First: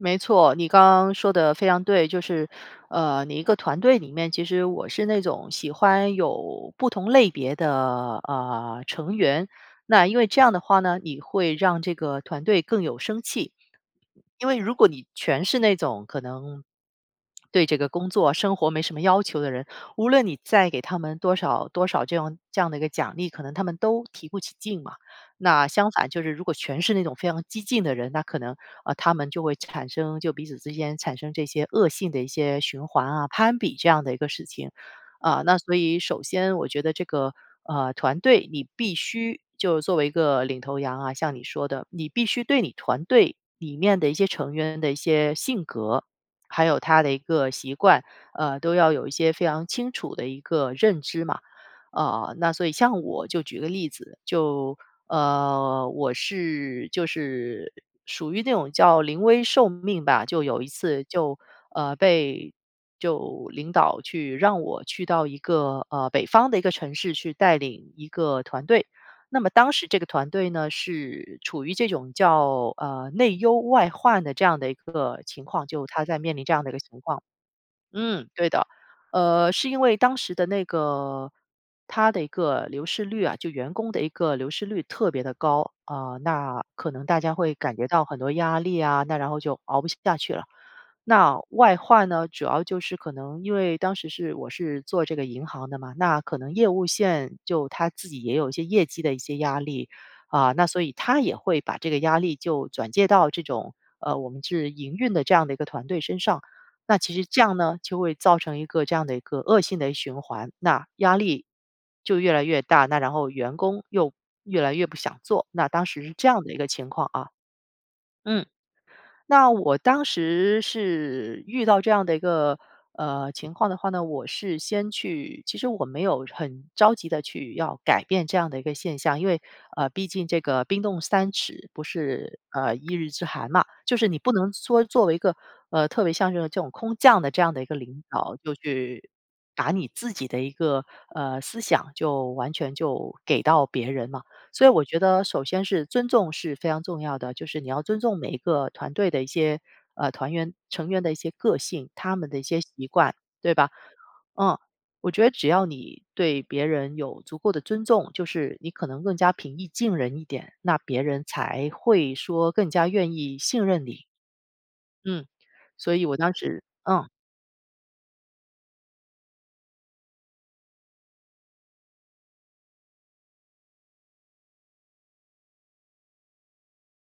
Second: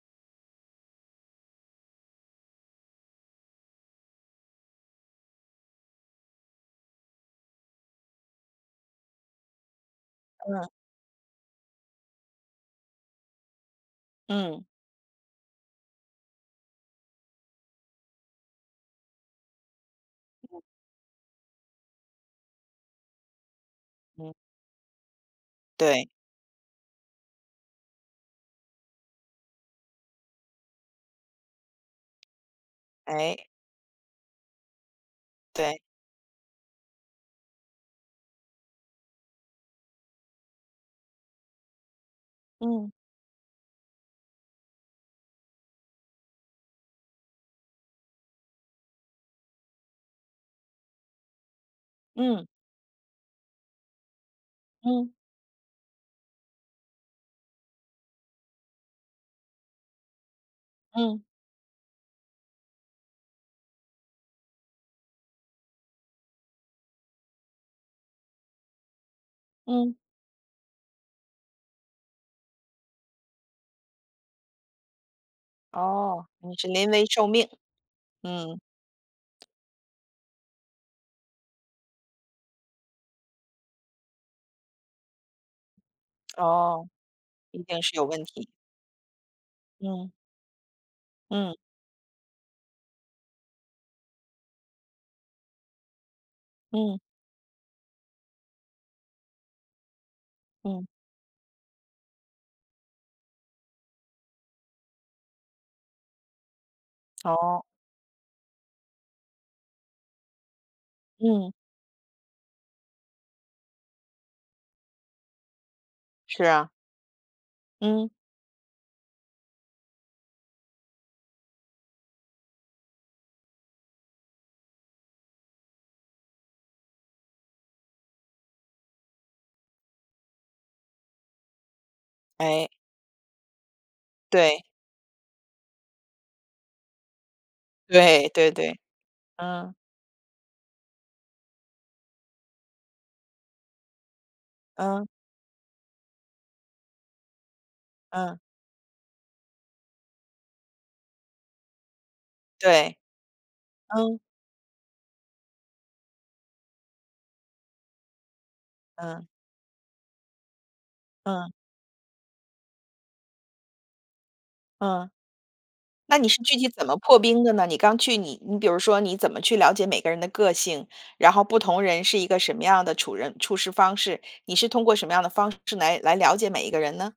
没错，你刚刚说得非常对。就是，呃，你一个团队里面，其实我是那种喜欢有不同类别的，呃，成员。那因为这样的嗯。话呢，你会让这个团队更有生气。因为嗯。如果你全是那种可能，对这个工作生活没什么要求的人，无论你嗯。再给他们多少多少这样这样的一个奖励，可能他们都提嗯。不起劲嘛。那相对。反就是如果全是那种非常激进的人，那可能，呃，他们就会产生就彼此之间产生这些恶性的一些循环啊、诶。攀比这样的一个事情。嗯，那所对。以首先我觉得这个，呃，团队你必须就作为一个领头羊啊，像你说的，你必须对你嗯。团队里面的一些成员的一些性格，还有他的一个习惯，嗯，都要有一些非常清楚的一个认知嘛。呃，嗯。那所以像我就举个例子，就嗯。呃，我是，就是，属于那种叫临危受命吧。就有一次嗯。就呃，被就领导去让我去到一个，呃，北方的一个城市去带领一个团队。那么当时嗯。这个团队呢，是处于这种叫，呃，内忧外患的这样的一个情况，就它在哦。面临这你样是的一个临情危况。受命。嗯，对嗯。的，呃，是因为当时的那个它的一个流失率啊，就员工的一个流失率特别地高。嗯，那哦。可能大家会一感定觉是有到很问多题。压力啊，那然后就熬不嗯。下去了。那嗯。外患呢，主要就是可能因为当时是我是做这个银行的嘛，那可能业务嗯。线就它自己也有一些业绩的一些压力。嗯，那所嗯。以它也会把这个压力就转借到这种呃，我们是营运的这样的一个团队身上。那其实这样哦。呢，就会造成一个这样的一个恶性的循环。那压力嗯。就越来越大，那然后员工又越来越不想做，那当时是这是样的一个啊。情况啊。嗯。嗯，那我当时是遇到这样的一个，呃，情况的话呢，我是先去其实我没有很着急地去要改变这样的一个现象，因为，呃，毕竟这个冰冻三尺不是诶。呃，一日之寒嘛。就是你不能对。说作为一个，呃，特别像这种这种空降的这样的一个领对，导，对就对。去把嗯。你自己的一个，呃，思想就完全就给到别人嘛。所以我觉嗯。得首先是尊重是非常重要的，就是你要尊重每嗯。个团队的一些，呃，团员成员的一些个性，他们的一些习对。惯，对吧？嗯。嗯。我觉得只要你对别人有足够的尊重，就是你可能更嗯。加平易近人一点，那别人嗯。才会说更加愿意信任你。嗯。嗯，所以我那你当是具时体怎么嗯。破冰的呢？你刚去，你你比如说，你怎么去了解每个人的个性，然后不同人是一个什么样的处人处事方式？你是通过什么样的方式来来了解每一个人呢？